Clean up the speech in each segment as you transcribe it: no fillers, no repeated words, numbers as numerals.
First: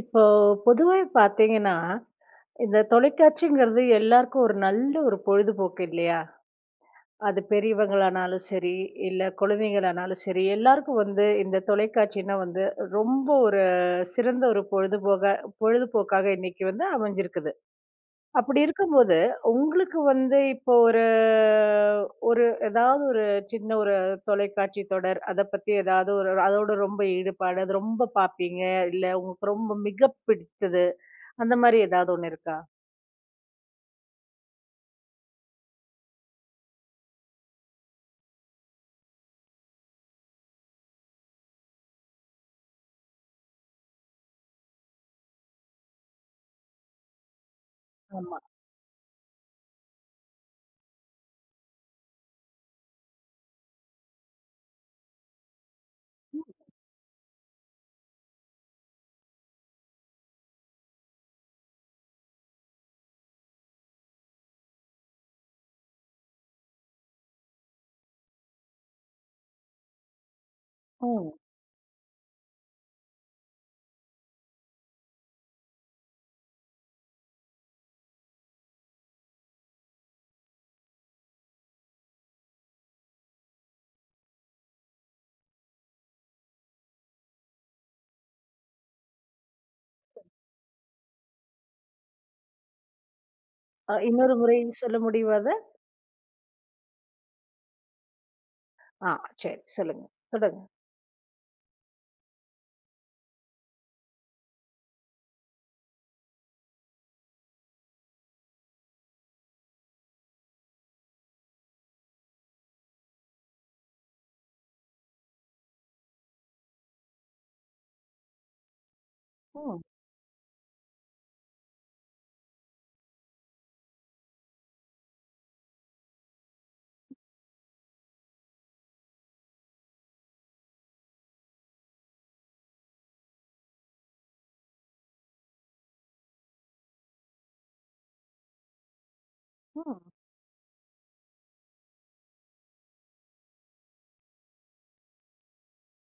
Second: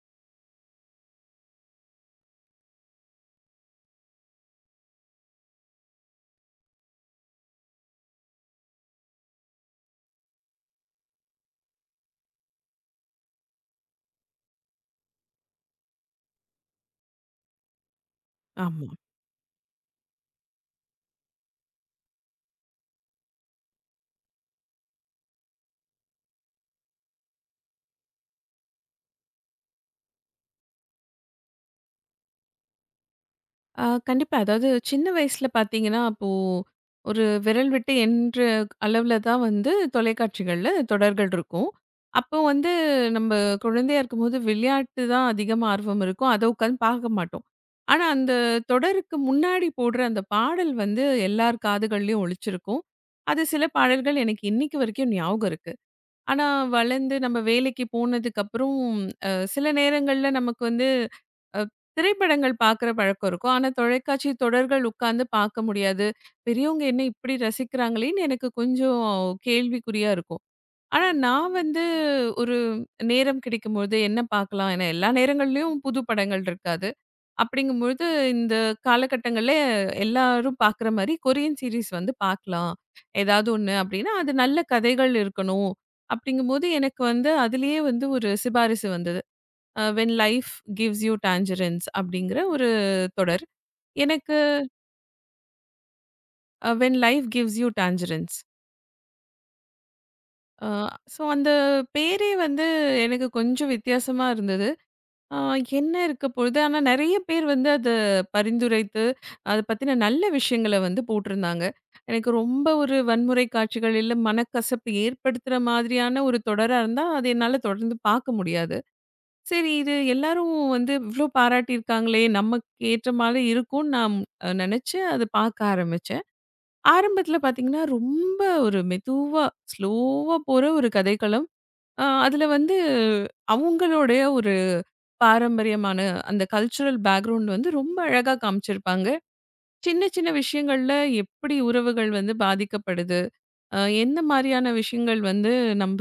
இப்போ பொதுவாவே பார்த்தீங்கன்னா, இந்த தொலைக்காட்சிங்கிறது எல்லாருக்கும் ஒரு நல்ல ஒரு பொழுதுபோக்கு இல்லையா? அது பெரியவங்களானாலும் சரி, இல்ல குழந்தைங்களானாலும் சரி, எல்லாருக்கும் வந்து இந்த தொலைக்காட்சின்னா வந்து ரொம்ப ஒரு சிறந்த ஒரு பொழுதுபோக்காக இன்னைக்கு வந்து அமைஞ்சிருக்குது. அப்படி ஆமா. இருக்கும்போது, உங்களுக்கு வந்து இப்போ ஒரு ஒரு ஏதாவது ஒரு சின்ன ஒரு தொலைக்காட்சி தொடர், அத பத்தி ஏதாவது ஒரு அதோட ரொம்ப ஈடுபாடு, அது ரொம்ப பார்ப்பீங்க, இல்ல உங்களுக்கு ரொம்ப மிக பிடித்தது, அந்த மாரி ஏதாவது ஒண்ணு இருக்கா? ஆ, கண்டிப்பா. அதாவது சின்ன வயசுல பார்த்தீங்கன்னா, அப்போ ஒரு விரல் விட்டு எண்ற அளவுல தான் வந்து தொலைக்காட்சிகள்ல தொடர்கள் இருக்கும். அப்போ வந்து நம்ம குழந்தையா இருக்கும்போது விளையாட்டு தான் அதிகமா ஆர்வம் இருக்கும். அத உட்காந்து பார்க்க மாட்டோம். ஆனா, அந்த ஆமா. தொடருக்கு முன்னாடி போடுற அந்த பாடல் வந்து எல்லார் காதுகள்லயும் ஒலிச்சிருக்கும். அது சில பாடல்கள் எனக்கு இன்னைக்கு வரைக்கும் ஞாபகம் இருக்கு. ஆனா, வளர்ந்து நம்ம வேலைக்கு போனதுக்கப்புறம் சில நேரங்கள்ல நமக்கு வந்து அ திரைப்படங்கள் பார்க்குற பழக்கம் இருக்கும். ஆனா, தொலைக்காட்சி தொடர்கள் உட்கார்ந்து பார்க்க முடியாது. பெரியவங்க என்ன இப்படி ரசிக்கிறாங்களேன்னு எனக்கு கொஞ்சம் கேள்விக்குறியா இருக்கும். ஆனா, ம். நான் வந்து ஒரு நேரம் கிடைக்கும்பொழுது என்ன பார்க்கலாம்? ஏன்னா, எல்லா நேரங்கள்லயும் புது படங்கள் இருக்காது. அப்படிங்கும்பொழுது இந்த காலகட்டங்கள்ல எல்லாரும் பார்க்குற மாரி கொரியன் சீரிஸ் வந்து பார்க்கலாம். ஏதாவது ஒண்ணு அப்படின்னா, அது நல்ல கதைகள் இருக்கணும். அப்படிங்கும்போது எனக்கு வந்து அதிலேயே வந்து ஒரு சிபாரிசு வந்தது. When Life Gives You Tangerines அப்படிங்கிற ஒரு தொடர் இன்னொரு எனக்கு. முறை சொல்ல முடியுமா அத? When Life Gives You Tangerines. ஆ, சரி, சொல்லுங்க. சொல்லுங்க. ஸோ அந்த பேரே வந்து எனக்கு கொஞ்சம் வித்தியாசமா இருந்தது. என்ன இருக்க பொழுது ஆனால் நிறைய பேர் வந்து அதை பரிந்துரைத்து அதை பற்றின நல்ல விஷயங்களை வந்து போட்டிருந்தாங்க. எனக்கு ரொம்ப ஒரு வன்முறை காட்சிகள் இல்லை மனக்கசப்பு ஏற்படுத்துகிற மாதிரியான ஒரு தொடராக இருந்தால் அதை என்னால் தொடர்ந்து பார்க்க முடியாது. சரி, ம். இது எல்லாரும் வந்து இவ்ளோ பாராட்டியிருக்காங்களே. நமக்கு ஏற்ற மாதிரி இருக்கும்னு நான் நெனச்சு அத பாக்க ஆரம்பிச்சேன். ஆரம்பத்துல பாத்தீங்கன்னா, ரொம்ப ஒரு மெதுவா, ஸ்லோவா போற ஒரு கதைக்களம். அதுல வந்து அவங்களுடைய ஒரு பாரம்பரியமான அந்த கல்ச்சுரல் பேக்ரவுண்ட் வந்து ரொம்ப அழகா காமிச்சிருப்பாங்க. ம். சின்ன சின்ன விஷயங்கள்ல எப்படி உறவுகள் வந்து பாதிக்கப்படுது? எந்த மாரியான விஷயங்கள் வந்து நம்ப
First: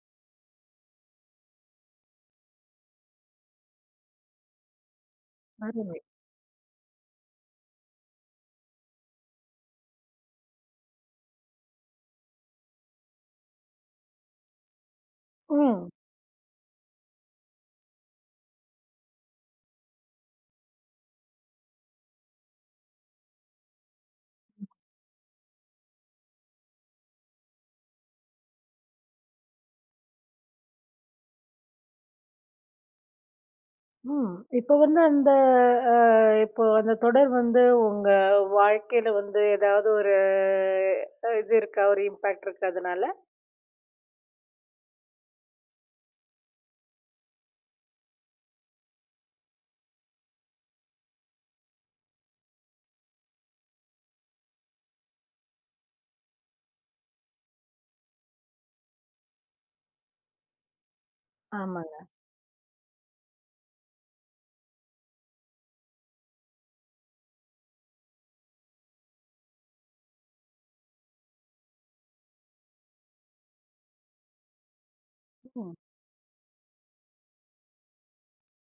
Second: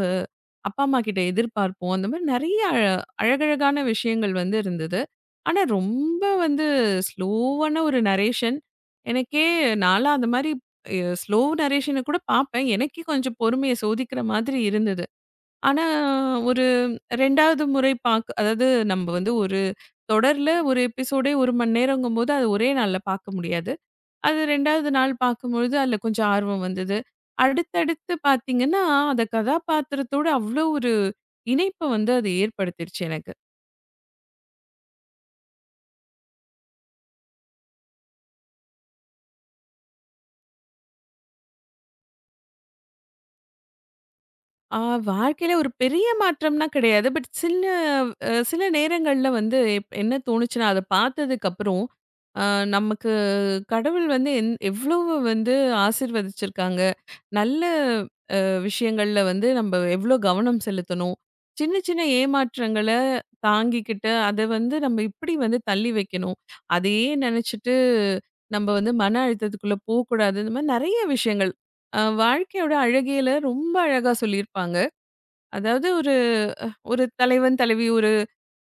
அப்பா, அம்மா கிட்ட எதிர்பார்ப்போம்? அந்த மாரி நெறைய அழகழகான விஷயங்கள் வந்து இருந்தது. ஆனா, அருமை. ரொம்ப வந்து ஸ்லோவான ஒரு நரேஷன். எனக்கே நான்லாம் அந்த மாரி ஸ்லோ நரேஷன கூட பார்ப்பேன். எனக்கே கொஞ்சம் பொறுமைய சோதிக்கிற மாதிரி இருந்தது. ஆனா, ம். ஒரு 2வது முறை பார்க்க அதாவது நம்ப வந்து ஒரு தொடர்ல ஒரு எபிசோடே 1 மணி நேரங்கும்போது, அது ஒரே நாள்ல பார்க்க முடியாது. அது 2வது நாள் பார்க்கும்பொழுது அதில கொஞ்சம் ஆர்வம் வந்தது. அடுத்தடுத்து பார்த்தீங்கன்னா, அந்த கதாபாத்திரத்தோட அவ்ளோ ஒரு இணைப்ப வந்து அது ஏற்படுத்திருச்சு எனக்கு. ம். இப்ப வந்து அந்த அ இப்போ அந்த தொடர் வந்து உங்க வாழ்க்கையில வந்து ஏதாவது ஒரு இது இருக்கா? ஒரு இம்பாக்ட் இருக்கா அதனால? ஆ, வாழ்க்கையில ஒரு பெரிய மாற்றம்னா கிடையாது. பட் சில சில நேரங்கள்ல வந்து என்ன தோணுச்சுன்னா, அத பார்த்ததுக்கப்புறம், அ நமக்கு கடவுள் வந்து எவ்வளவு வந்து ஆசீர்வதிச்சிருக்காங்க. நல்ல விஷயங்கள்ல வந்து நம்ப எவ்ளோ கவனம் செலுத்தணும்? சின்ன, ஆமாங்க. சின்ன ஏமாற்றங்கள தாங்கிக்கிட்டு, அத வந்து நம்ம இப்டி வந்து தள்ளி வைக்கணும். அதையே நெனச்சுட்டு நம்ப வந்து மன அழுத்தத்துக்குள்ள போக்கூடாது. இந்த மாரி நெறைய விஷயங்கள். வாழ்க்கையோட அழகியல ரொம்ப அழகா சொல்லியிருப்பாங்க. ம். அதாவது ஒரு ஒரு தலைவன், தலைவி ஒரு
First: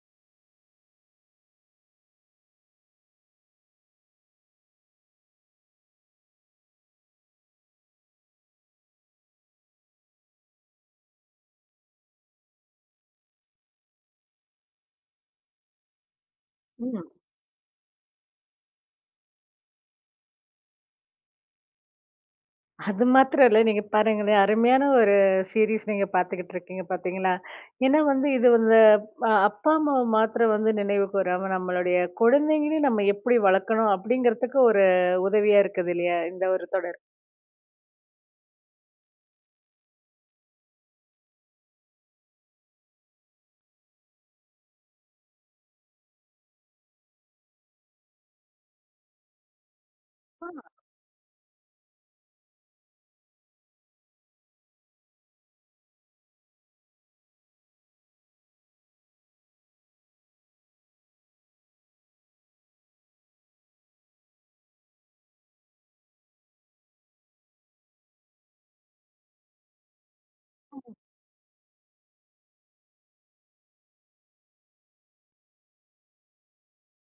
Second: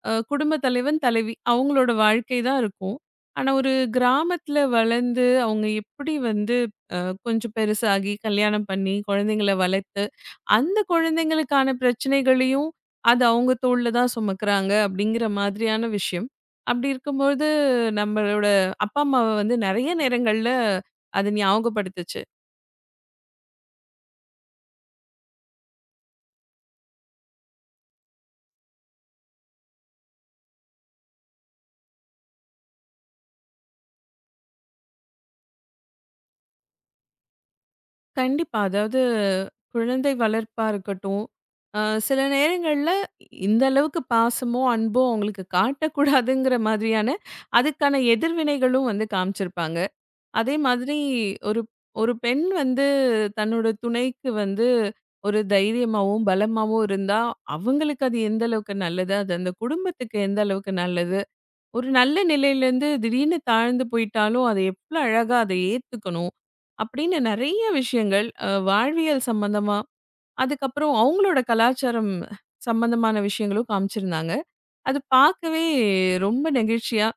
குடும்ப தலைவன், தலைவி அவங்களோட வாழ்க்கை தான் இருக்கும். ஆனா, ஒரு கிராமத்துல வளர்ந்து அவங்க எப்படி வந்து அ கொஞ்சம் பெருசாகி, கல்யாணம் பண்ணி, குழந்தைங்கள வளர்த்து, அந்த குழந்தைங்களுக்கான பிரச்சனைகளையும் அது அவங்க தோள்ல தான் சுமக்குறாங்க அப்படிங்கிற மாதிரியான விஷயம். அப்படி ம். இருக்கும்போது, நம்மளோட அப்பா, அம்மாவ வந்து நெறைய நேரங்கள்ல அது ஞாபகப்படுத்துச்சு. அது மாத்திரம் இல்ல. நீங்க பாருங்களேன், அருமையான ஒரு சீரிஸ் நீங்க பார்த்துக்கிட்டு இருக்கீங்க பார்த்தீங்களா? ஏன்னா வந்து இது வந்து அப்பா, அம்மாவ மாத்திரம் வந்து நினைவுக்கு வராம, நம்மளுடைய குழந்தைங்களையும் நம்ம எப்படி வளர்க்கணும்? அப்படிங்கிறதுக்கு ஒரு உதவியா இருக்குது இல்லையா? இந்த ஒரு தொடர். கண்டிப்பா. அதாவது குழந்தை வளர்ப்பா இருக்கட்டும், அ சில நேரங்கள்ல இந்த அளவுக்கு பாசமோ, அன்போ அவங்களுக்கு காட்டக்கூடாதுங்கிற மாதிரியான அதுக்கான எதிர்வினைகளும் வந்து காமிச்சிருப்பாங்க. அதே மாதிரி ஒரு ஒரு பெண் வந்து தன்னோட துணைக்கு வந்து ஒரு தைரியமாவும், பலமாவும் இருந்தா அவங்களுக்கு அது எந்த அளவுக்கு நல்லது? அது அந்த குடும்பத்துக்கு எந்த அளவுக்கு நல்லது? ஒரு நல்ல நிலையிலேருந்து திடீர்னு தாழ்ந்து போயிட்டாலும், அதை எவ்ளோ அழகா அதை ஏத்துக்கணும். அப்படின்னு நெறைய விஷயங்கள் வாழ்வியல் சம்மந்தமா, அதுக்கப்புறம் அவங்களோட கலாச்சாரம் சம்மந்தமான விஷயங்களும் காமிச்சிருந்தாங்க. அது பார்க்கவே ரொம்ப நெகிழ்ச்சியா.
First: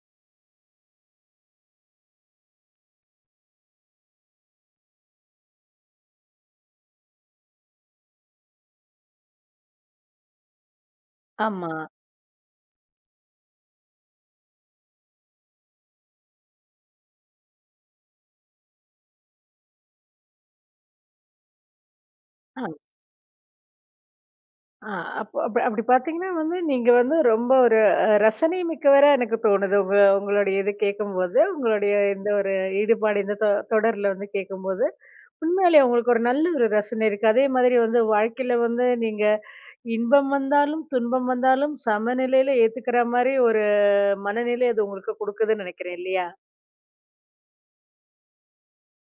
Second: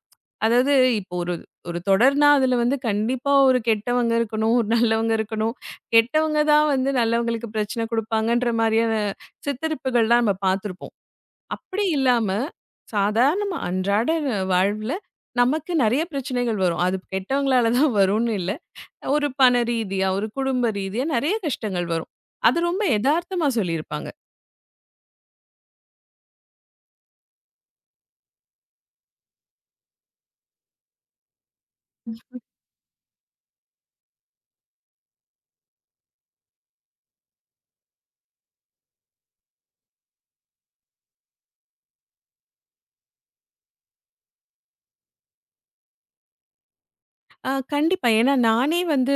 அதாவது இப்போ ஒரு ஒரு தொடர்னா அதில வந்து கண்டிப்பா ஒரு கெட்டவங்க இருக்கணும், ஒரு நல்லவங்க இருக்கணும். கெட்டவங்க தான் வந்து நல்லவங்களுக்கு பிரச்சனை குடுப்பாங்கன்ற மாரியான சித்தரிப்புகள்லாம் நம்ம பார்த்துருப்போம். ஆமா. அப்படி இல்லாம, சாதாரணமா அன்றாட வாழ்வுல நமக்கு நெறைய பிரச்சனைகள் வரும். அது கெட்டவங்களால தான் வரும்னு இல்ல. ஒரு பண ரீதியா, ஒரு குடும்ப ரீதியா நெறைய கஷ்டங்கள் வரும். அது ரொம்ப எதார்த்தமா சொல்லியிருப்பாங்க. ஆ, அப்ப அப்ப அப்படி பார்த்தீங்கன்னா வந்து, நீங்க வந்து ரொம்ப ஒரு ரசனை மிக்கவரா எனக்கு தோணுது. உங்களுடைய இது கேட்கும்போது, உங்களுடைய இந்த ஒரு ஈடுபாடு இந்த தொடர்ல வந்து கேட்கும்போது, உண்மையிலேயே உங்களுக்கு ஒரு நல்ல ஒரு ரசனை இருக்கு. அதே மாதிரி வந்து வாழ்க்கையில வந்து நீங்க இன்பம் வந்தாலும், துன்பம் வந்தாலும் சமநிலையில ஏத்துக்கிற மாரி ஒரு மனநிலை அது உங்களுக்கு குடுக்குதுன்னு நெனைக்கிறேன் இல்லையா? ஆ, கண்டிப்பா. ஏன்னா நானே வந்து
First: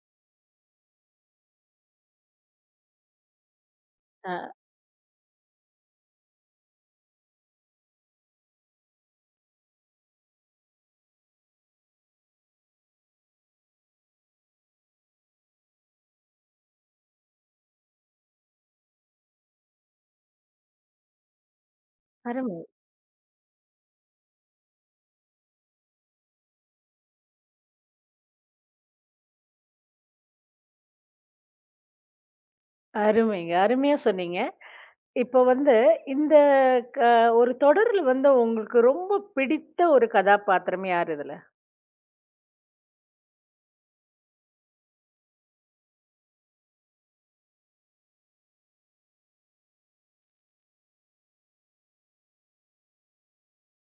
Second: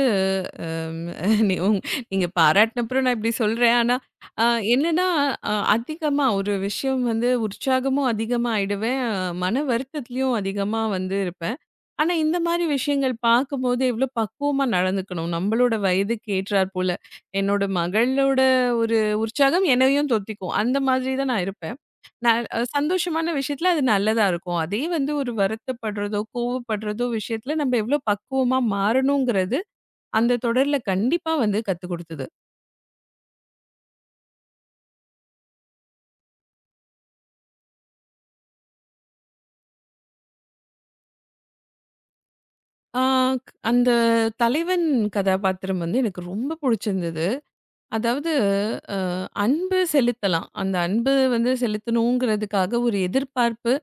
அம் நீ உங் நீங்க பாராட்டினப்புறம் நான் இப்படி சொல்றேன். ஆனா ஆ, அ என்னன்னா அதிகமா ஒரு விஷயம் வந்து உற்சாகமும் அதிகமா ஆயிடுவேன். ஆ, மன வருத்தத்திலயும் அதிகமா வந்து இருப்பேன். ஆனா இந்த மாரி விஷயங்கள் பார்க்கும்போது எவ்வளோ பக்குவமா நடந்துக்கணும். நம்மளோட வயதுக்கு ஏற்றார் போல. என்னோட மகளோட ஒரு உற்சாகம் என்னையும் தொத்திக்கும். அந்த மாதிரி தான் நான் இருப்பேன். ந அருமை. சந்தோஷமான விஷயத்துல அது நல்லதா இருக்கும். அதே வந்து ஒரு வருத்தப்படுறதோ, கோவப்படுறதோ விஷயத்துல நம்ம எவ்ளோ பக்குவமா மாறணுங்கிறது, அந்த தொடர்ல கண்டிப்பா வந்து கத்துக் குடுத்தது. அருமைங்க. அருமையா சொன்னீங்க. இப்போ வந்து இந்த க ஒரு தொடர்ல வந்து உங்களுக்கு ரொம்ப பிடித்த ஒரு கதாபாத்திரம் யார் இதுல? ஆ, அந்த தலைவன் கதாபாத்திரம் வந்து எனக்கு ரொம்ப புடிச்சிருந்தது. அதாவது அ அன்பு செலுத்தலாம். அந்த அன்பு வந்து செலுத்தணுங்கிறதுக்காக ஒரு எதிர்பார்ப்பு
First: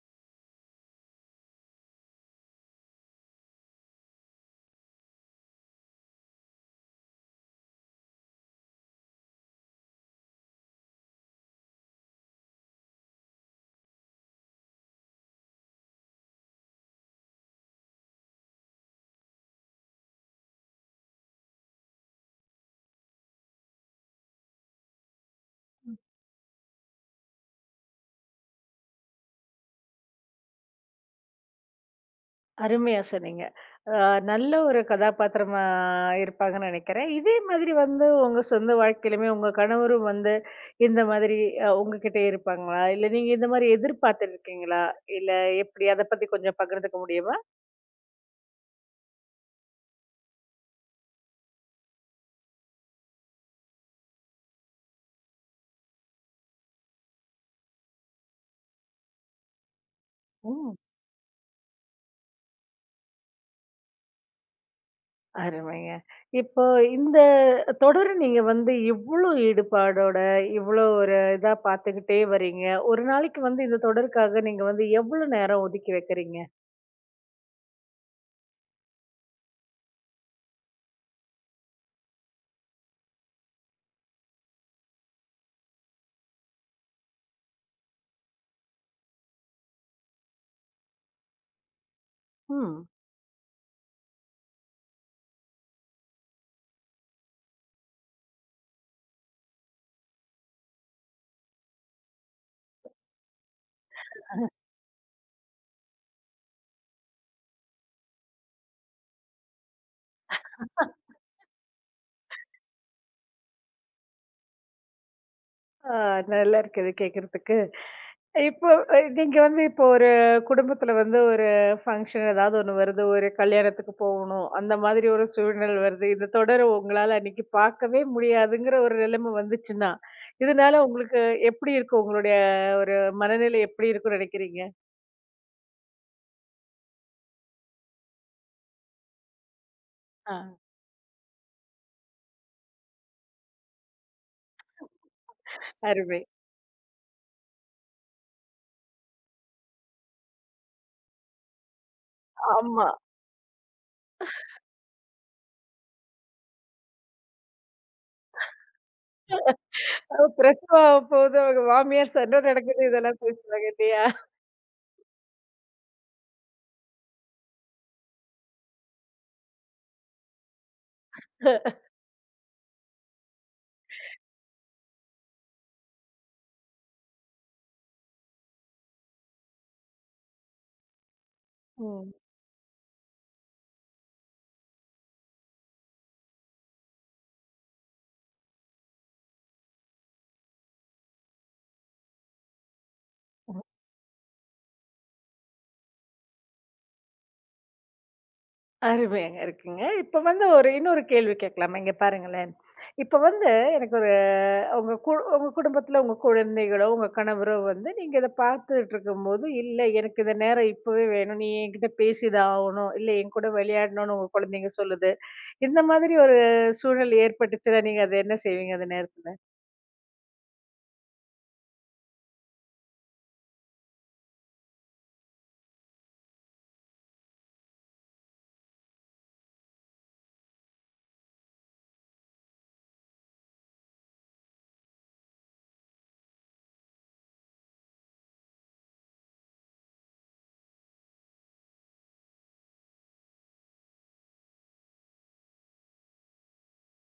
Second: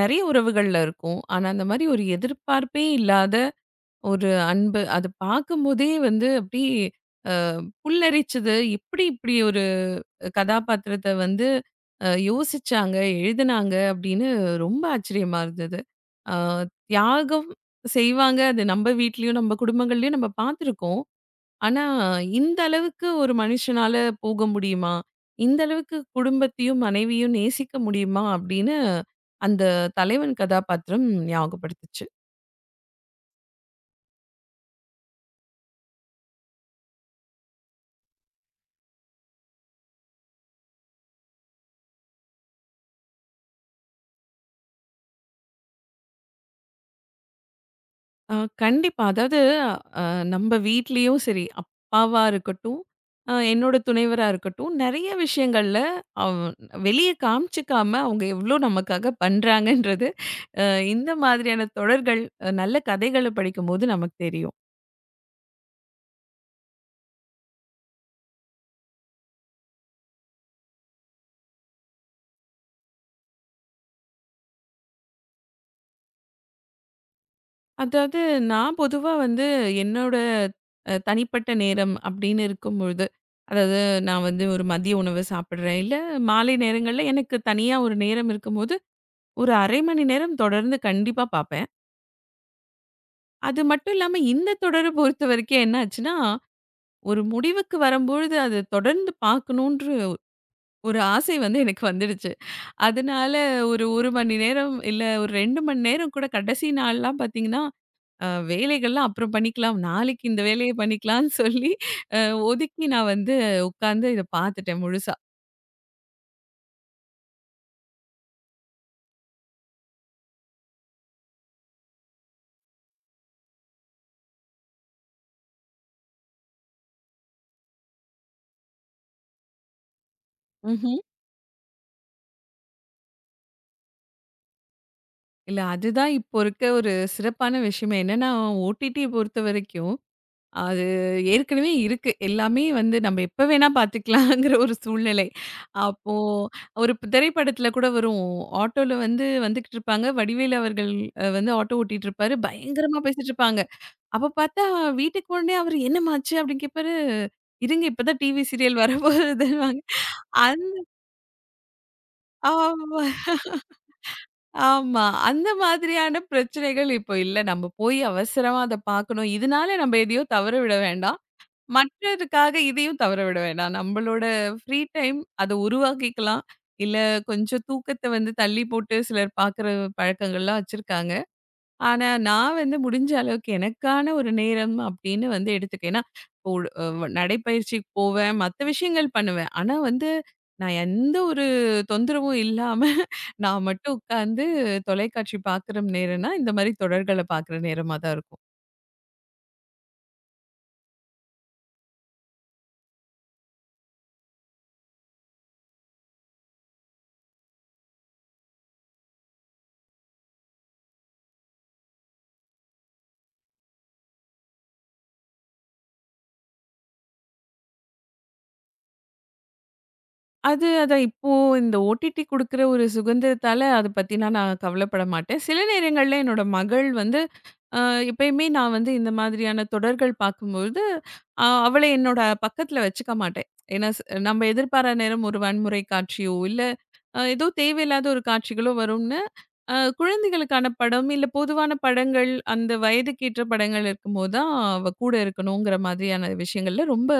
நெறைய உறவுகள்ல இருக்கும். ஆனா, அந்த மாரி ஒரு எதிர்பார்ப்பே இல்லாத ஒரு அன்பு. அத பாக்கும்போதே வந்து அப்டியே புல்லரிச்சது. எப்படி இப்படி ஒரு கதாபாத்திரத்த வந்து யோசிச்சாங்க, எழுதுனாங்க அப்படின்னு ரொம்ப ஆச்சரியமா இருந்தது. அ தியாகம் செய்வாங்க. அது நம்ம வீட்லயும், நம்ம குடும்பங்கள்லயும் நம்ம பார்த்துருக்கோம். ஆனா, இந்த அளவுக்கு ஒரு மனுஷனால போக முடியுமா? இந்த அளவுக்கு குடும்பத்தையும், மனைவியும் நேசிக்க முடியுமா? அப்படின்னு அந்த தலைவன் கதாபாத்திரம் ஞாபகப்படுத்துச்சு. அருமையா சொன்னீங்க. அ நல்ல ஒரு கதாபாத்திரமா இருப்பாங்கன்னு நெனைக்கிறேன். இதே மாதிரி வந்து உங்க சொந்த வாழ்க்கையிலுமே உங்க கணவரும் வந்து இந்த மாதிரி உங்ககிட்ட இருப்பாங்களா? இல்ல நீங்க இந்த மாதிரி எதிர்பார்த்துருக்கீங்களா? இல்ல எப்படி? அத பத்தி கொஞ்சம் பகிர்ந்துக்க முடியுமா? ஆ, கண்டிப்பா. அதாவது அ நம்ப வீட்லயும் சரி, அப்பாவா இருக்கட்டும், என்னோட துணைவரா இருக்கட்டும், நெறைய விஷயங்கள்ல அவ் வெளிய காமிச்சுக்காம அவங்க எவ்ளோ நமக்காக பண்றாங்கன்றது, ஓ! அ இந்த மாதிரியான தொடர்கள், நல்ல கதைகள படிக்கும்போது நமக்கு தெரியும். அருமைங்க. இப்போ இந்த தொடர நீங்க வந்து இவ்ளோ ஈடுபாடோட, இவ்ளோ ஒரு இதா பார்த்துக்கிட்டே வர்றீங்க. ஒரு நாளைக்கு வந்து இந்த தொடருக்காக நீங்க வந்து எவ்ளோ நேரம் ஒதுக்கி வைக்கிறீங்க? அதாவது நான் பொதுவா வந்து என்னோட தனிப்பட்ட நேரம் அப்படின்னு இருக்கும்பொழுது, அதாவது நான் வந்து ஒரு மதிய உணவு சாப்பிடுறேன், இல்ல மாலை நேரங்கள்ல எனக்கு தனியா ஒரு நேரம் இருக்கும்போது, ஒரு 1/2 மணி நேரம் தொடர்ந்து கண்டிப்பா பார்ப்பேன். ம். அது மட்டும் இல்லாம, இந்த தொடர பொறுத்தவரைக்கும் என்ன ஆச்சுன்னா, ஒரு முடிவுக்கு வரும்பொழுது அத தொடர்ந்து பார்க்கணுன்ற ஒரு ஆசை வந்து எனக்கு வந்துடுச்சு. அதனால ஒரு 1 மணி நேரம் இல்ல ஒரு 2 மணி நேரம் கூட கடைசி நாள்லாம் பார்த்தீங்கன்னா, வேலைகள்லாம் அப்புறம் பண்ணிக்கலாம். நாளைக்கு இந்த வேலைய பண்ணிக்கலாம்னு சொல்லி அ ஒதுக்கி நான் வந்து உட்கார்ந்து இத பார்த்துட்டேன் முழுசா. ஆ, நல்லா இருக்குது கேட்கறதுக்கு. இப்போ நீங்க வந்து இப்போ ஒரு குடும்பத்துல வந்து ஒரு ஃபங்ஷன் ஏதாவது ஒண்ணு வருது, ஒரு கல்யாணத்துக்கு போகணும். அந்த மாதிரி ஒரு சூழ்நிலை வருது. இது தொடர உங்களால அன்னைக்கு பார்க்கவே முடியாதுங்கிற ஒரு நிலைமை வந்துச்சுன்னா, இதனால ம்ஹ்ம். உங்களுக்கு எப்படி இருக்கும்? உங்களுடைய ஒரு மனநிலை எப்படி இருக்கும்னு நினைக்கிறீங்க? இல்ல அதுதான் இப்போ இருக்க ஒரு சிறப்பான விஷயமே. என்னன்னா, OTT பொறுத்தவரைக்கும் ஆ. அது ஏற்கனவே இருக்கு. எல்லாமே வந்து நம்ம எப்ப வேணா பார்த்துக்கலாங்கிற ஒரு சூழ்நிலை. அப்போ அருமை. ஒரு திரைப்படத்துல கூட வரும். ஆட்டோல வந்து வந்துகிட்டு இருப்பாங்க. வடிவேலு அவர்கள் வந்து ஆட்டோ ஓட்டிட்டு இருப்பாரு. ஆமா. பயங்கரமா பேசிட்டு இருப்பாங்க. அப்ப பார்த்தா வீட்டுக்கு உடனே அவரு "என்னம்மாச்சு?" அப்படின்னு கேட்பாரு. "இருங்க இப்பதான் டிவி சீரியல் வரப்போகுதுன்னுவாங்க." அந் பிரசவம் ஆகப்போகுது, அவங்க மாமியார் சண்டை நடக்குது, ஆமா, இதெல்லாம் பேசுவாங்க இல்லையா? ஆமா. அந்த மாதிரியான பிரச்சனைகள் இப்போ இல்ல. நம்ம போய் அவசரமா அத பார்க்கணும். இதனால நம்ம எதையோ தவற விட வேண்டாம். மற்றதுக்காக இதையும் தவற விட வேண்டாம். நம்மளோட ஃப்ரீ டைம் அத உருவாக்கிக்கலாம். இல்ல கொஞ்சம் தூக்கத்த வந்து தள்ளி போட்டு சிலர் பார்க்குற பழக்கங்கள்லாம் வச்சிருக்காங்க. ஆனா ம். நான் வந்து முடிஞ்ச அளவுக்கு எனக்கான ஒரு நேரம் அப்படின்னு வந்து எடுத்துக்கேன். ஏன்னா இப்போ அ நடைப்பயிற்சிக்கு போவேன், மத்த விஷயங்கள் பண்ணுவேன். ஆனா வந்து நான் எந்த ஒரு தொந்தரவும் இல்லாம நான் மட்டும் உட்காந்து தொலைக்காட்சி பார்க்குற நேரம்னா, இந்த மாரி தொடர்கள பார்க்குற நேரமா தான் இருக்கும். அருமையாங்க இருக்குங்க. இப்ப வந்து ஒரு இன்னொரு கேள்வி கேட்கலாமா? இங்க பாருங்களேன். இப்ப வந்து எனக்கு ஒரு உங்க குடும்பத்துல உங்க குழந்தைகளோ, உங்க கணவரோ வந்து நீங்க இத பார்த்துட்டு இருக்கும்போது, "இல்ல எனக்கு இந்த நேரம் இப்பவே வேணும். நீ என்கிட்ட பேசிதான் ஆவணும். இல்ல என் கூட விளையாடணும்னு" உங்க குழந்தைங்க சொல்லுது. இந்த மாதிரி ஒரு சூழல் ஏற்பட்டுச்சுன்னா, நீங்க அத என்ன செய்வீங்க அந்த நேரத்துல? அது அதான் இப்போ இந்த ஓடிடி குடுக்குற ஒரு சுதந்திரத்தால அத பத்தினா நான் கவலைப்பட மாட்டேன். சில நேரங்கள்ல என்னோட மகள் வந்து அ எப்பயுமே நான் வந்து இந்த மாதிரியான தொடர்கள் பார்க்கும்பொழுது, அவள என்னோட பக்கத்துல வச்சுக்க மாட்டேன். ஏன்னா நம்ம எதிர்பாரா நேரம் ஒரு வன்முறை காட்சியோ, இல்ல ஏதோ தேவையில்லாத ஒரு காட்சிகளோ வரும்னு, அ குழந்தைகளுக்கான படம், இல்ல பொதுவான படங்கள், அந்த வயதுக்கேற்ற படங்கள் இருக்கும்போது தான் அவ கூட இருக்கணுங்கிற மாதிரியான விஷயங்கள்ல ரொம்ப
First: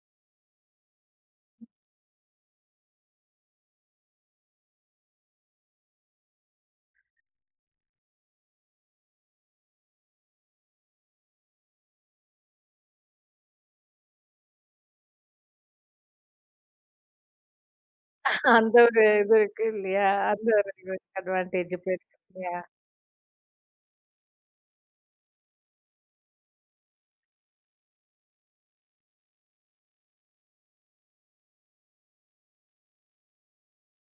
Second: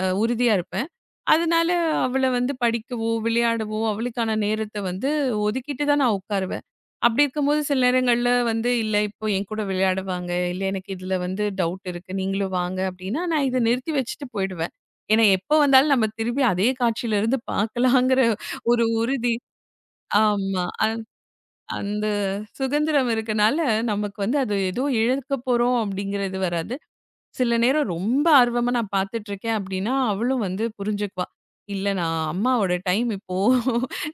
உறுதியா இருப்பேன். அதனால அவள வந்து படிக்கவோ, விளையாடவோ அவளுக்கான நேரத்த வந்து ஒதுக்கிட்டு தான் நான் உட்காருவேன். அப்படி இருக்கும்போது சில நேரங்கள்ல வந்து, "இல்ல இப்போ என்கூட விளையாட வாங்க. இல்ல எனக்கு இதுல வந்து டவுட் இருக்கு. நீங்களும் வாங்க." அப்படின்னா நான் இத நிறுத்தி வச்சுட்டு போயிடுவேன். ஏன்னா எப்போ வந்தாலும் நம்ம திரும்பி அதே காட்சியிலருந்து பார்க்கலாங்கிற அந்த ஒரு ஒரு உறுதி. இது இருக்கு இல்லையா? அந்த ஆமா. ஒரு அட்வான்டேஜ் அந்த போயிருக்கு இல்லையா? சுதந்திரம் இருக்கனால நமக்கு வந்து அது ஏதோ இழக்க போறோம் அப்படிங்கிறது வராது. சில நேரம் ரொம்ப ஆர்வமா நான் பார்த்துட்ருக்கேன் அப்டின்னா, அவளும் வந்து புரிஞ்சுக்குவா. இல்ல நான் அம்மாவோட டைம் இப்போ.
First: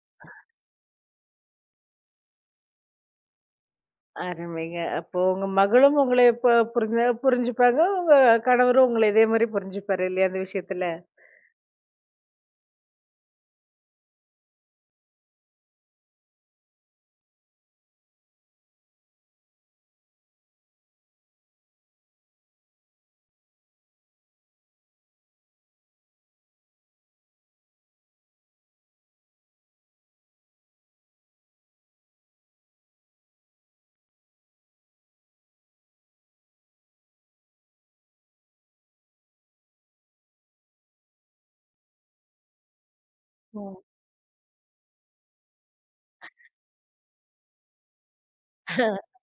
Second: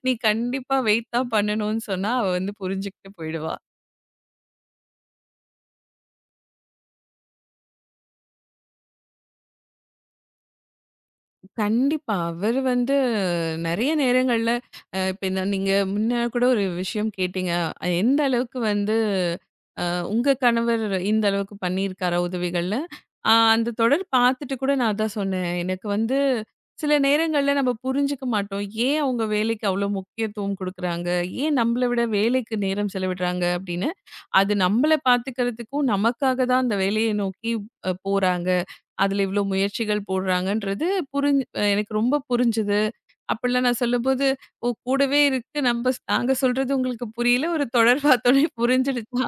நீ கண்டிப்பா வெயிட் தான் பண்ணணும்னு சொன்னா, அவ வந்து புரிஞ்சுகிட்டு போயிடுவா. அருமைங்க. அப்போ உங்க மகளும் உங்கள இப்ப புரிஞ்சுப்பாங்க. உங்க கணவரும் உங்கள இதே மாரி புரிஞ்சுப்பாரு இல்லையா அந்த விஷயத்துல? கண்டிப்பா. அவரு வந்து நெறைய நேரங்கள்ல இப்ப இந்த நீங்க முன்ன கூட ஒரு விஷயம் கேட்டீங்க. எந்த அளவுக்கு வந்து அ உங்க கணவர் இந்த அளவுக்கு பண்ணியிருக்காரா உதவிகள்ல? அந்த தொடர் பார்த்துட்டு கூட நான் அதான் சொன்னேன். எனக்கு வந்து சில நேரங்கள்ல நம்ம புரிஞ்சுக்க மாட்டோம். ஏன் அவங்க வேலைக்கு அவ்ளோ முக்கியத்துவம் குடுக்குறாங்க? ஏன் நம்மள விட வேலைக்கு நேரம் செலவிடுறாங்க அப்படின்னு. அது நம்மள பார்த்துக்கிறதுக்கும், நமக்காக தான் அந்த வேலையை நோக்கி போறாங்க. அதுல இவ்ளோ முயற்சிகள் போடுறாங்கன்றது புரிஞ் எனக்கு ரொம்ப புரிஞ்சுது. அப்படிலாம் ம். நான் சொல்லும்போது, "ஓ! கூடவே இருக்கு நம்ப நாங்க சொல்றது உங்களுக்கு புரியல. ஒரு தொடர் பார்த்தோனே புரிஞ்சிடுச்சா?"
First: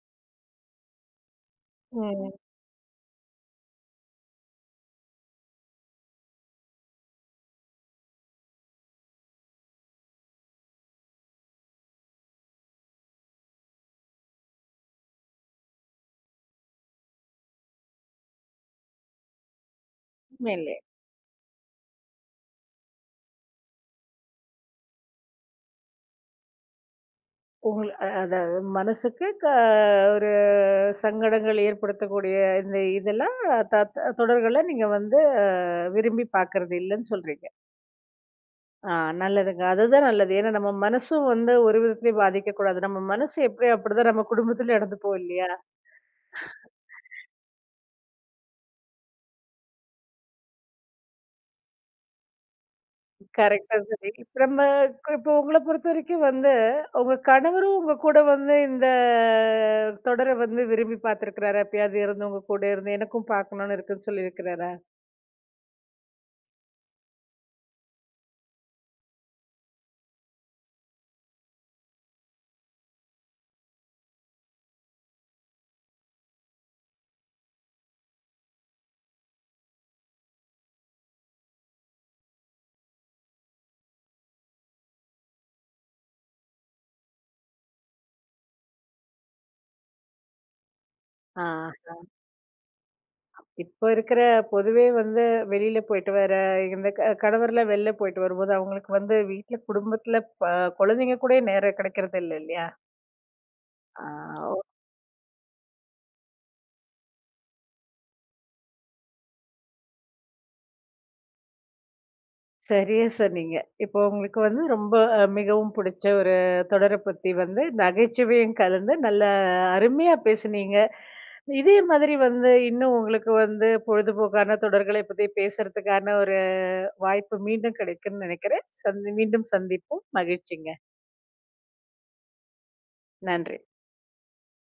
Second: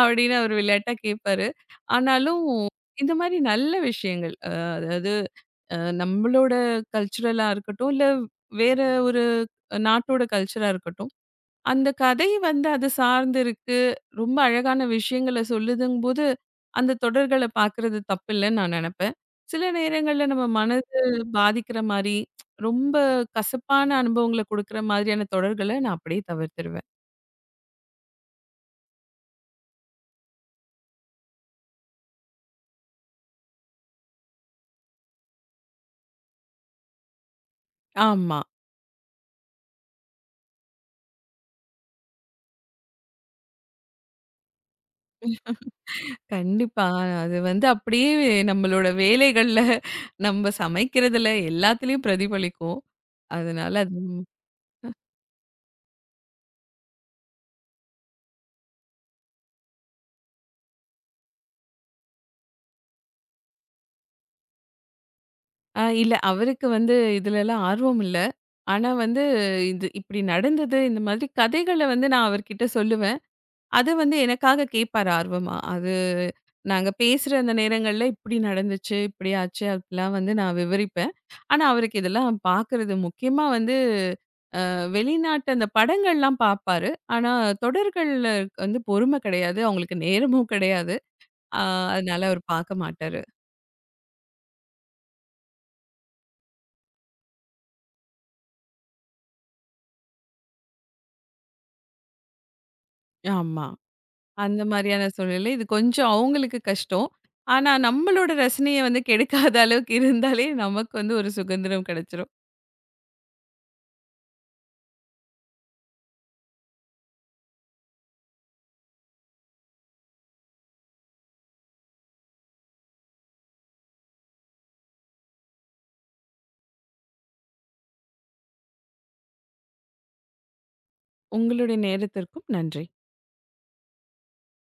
அப்படின்னு அவரு விளையாட்டா கேட்பாரு. ம். ஆனாலும் இந்த மாரி நல்ல விஷயங்கள். அதாவது நம்மளோட கல்ச்சுரலா இருக்கட்டும், இல்ல வேற ஒரு நாட்டோட கல்ச்சரா இருக்கட்டும். அந்த கதை வந்து அது சார்ந்து இருக்கு. ரொம்ப அழகான விஷயங்கள சொல்லுதுங்கும்போது, அந்த தொடர்கள பார்க்குறது தப்பில்லன்னு நான் நெனப்பேன். சில நேரங்கள்ல நம்ம உண்மையிலே. மனது பாதிக்கிற மாரி, ரொம்ப கசப்பான அனுபவங்கள குடுக்குற மாதிரியான தொடர்கள நான் அப்படியே தவிர்த்துருவேன். உங்கள அதாவது மனசுக்கு ஒரு சங்கடங்கள் ஏற்படுத்தக்கூடிய இந்த இதெல்லாம் த த தொடர்கள நீங்க வந்து அ விரும்பி பார்க்கறது இல்லன்னு சொல்றீங்க. ஆமா. ஆ, நல்லதுங்க. அதுதான் நல்லது. ஏன்னா நம்ம மனசும் வந்து ஒரு விதத்துலயும் பாதிக்கக்கூடாது. நம்ம மனசு எப்படியோ அப்படிதான் நம்ம குடும்பத்துல நடந்துப்போம் இல்லையா? கண்டிப்பா. அது வந்து அப்படியே நம்மளோட வேலைகள்ல, நம்ம சமைக்கிறதுல எல்லாத்துலயும் பிரதிபலிக்கும். அதனால கரெக்ட்டா அது. சொன்னீங்க. இப்போ உங்கள பொறுத்தவரைக்கும் வந்து, உங்க கணவரும் உங்க கூட வந்து இந்த தொடர வந்து விரும்பி பார்த்திருக்கிறாரா? எப்பயாவது இருந்து உங்க கூட இருந்து எனக்கும் பார்க்கணும்னு இருக்குன்னு சொல்லியிருக்கிறாரா? ஆ, இல்ல. அவருக்கு வந்து இதுலலாம் ஆர்வம் இல்ல. ஆனா வந்து இது இப்டி நடந்தது, இந்த மாதிரி கதைகள வந்து நான் அவர்கிட்ட சொல்லுவேன். அது வந்து எனக்காக கேட்பாரு ஆர்வமா. அது நாங்க பேசுற அந்த நேரங்கள்ல இப்டி நடந்துச்சு, இப்டி ஆச்சு அப்டிலாம் வந்து நான் விவரிப்பேன். ஆனா அவருக்கு இதெல்லாம் பார்க்குறது முக்கியமா வந்து வெளிநாட்டு அந்த படங்கள்லாம் பார்ப்பாரு. ஆனா தொடர்கள்ல வந்து பொறும கிடையாது. அவங்களுக்கு நேரமும் கிடையாது. ஆ, ஆஹா. அதனால அவர் பார்க்க மாட்டாரு. இப்போ இருக்கிற பொதுவே வந்து வெளியில போயிட்டு வர இந்த கணவர்லாம் வெளில போயிட்டு வரும்போது, அவங்களுக்கு வந்து வீட்ல குடும்பத்தில ப குழந்தைங்க கூடயே நேரம் கிடைக்கிறது இல்ல இல்லையா? ஆமா. ஆ. அந்த மாரியான சூழ்நிலை. இது கொஞ்சம் அவங்களுக்கு கஷ்டம். ஆனா, நம்மளோட ரசனைய வந்து கெடுக்காத அளவுக்கு இருந்தாலே நமக்கு வந்து ஒரு சுதந்திரம் கிடைச்சிரும். சரியா சொன்னீங்க. இப்போ உங்களுக்கு வந்து ரொம்ப மிகவும் பிடிச்ச ஒரு தொடர பத்தி வந்து நகைச்சுவையும் கலந்து நல்ல அருமையா பேசுனீங்க. இதே மாதிரி வந்து இன்னும் உங்களுக்கு வந்து பொழுதுபோக்கான தொடர்களை பத்தி பேசுறதுக்கான ஒரு வாய்ப்பு மீண்டும் கிடைக்கும்னு நினைக்கிறேன். சந்தி மீண்டும் சந்திப்போம். மகிழ்ச்சிங்க. உங்களுடைய நேரத்திற்கும் நன்றி. நன்றி.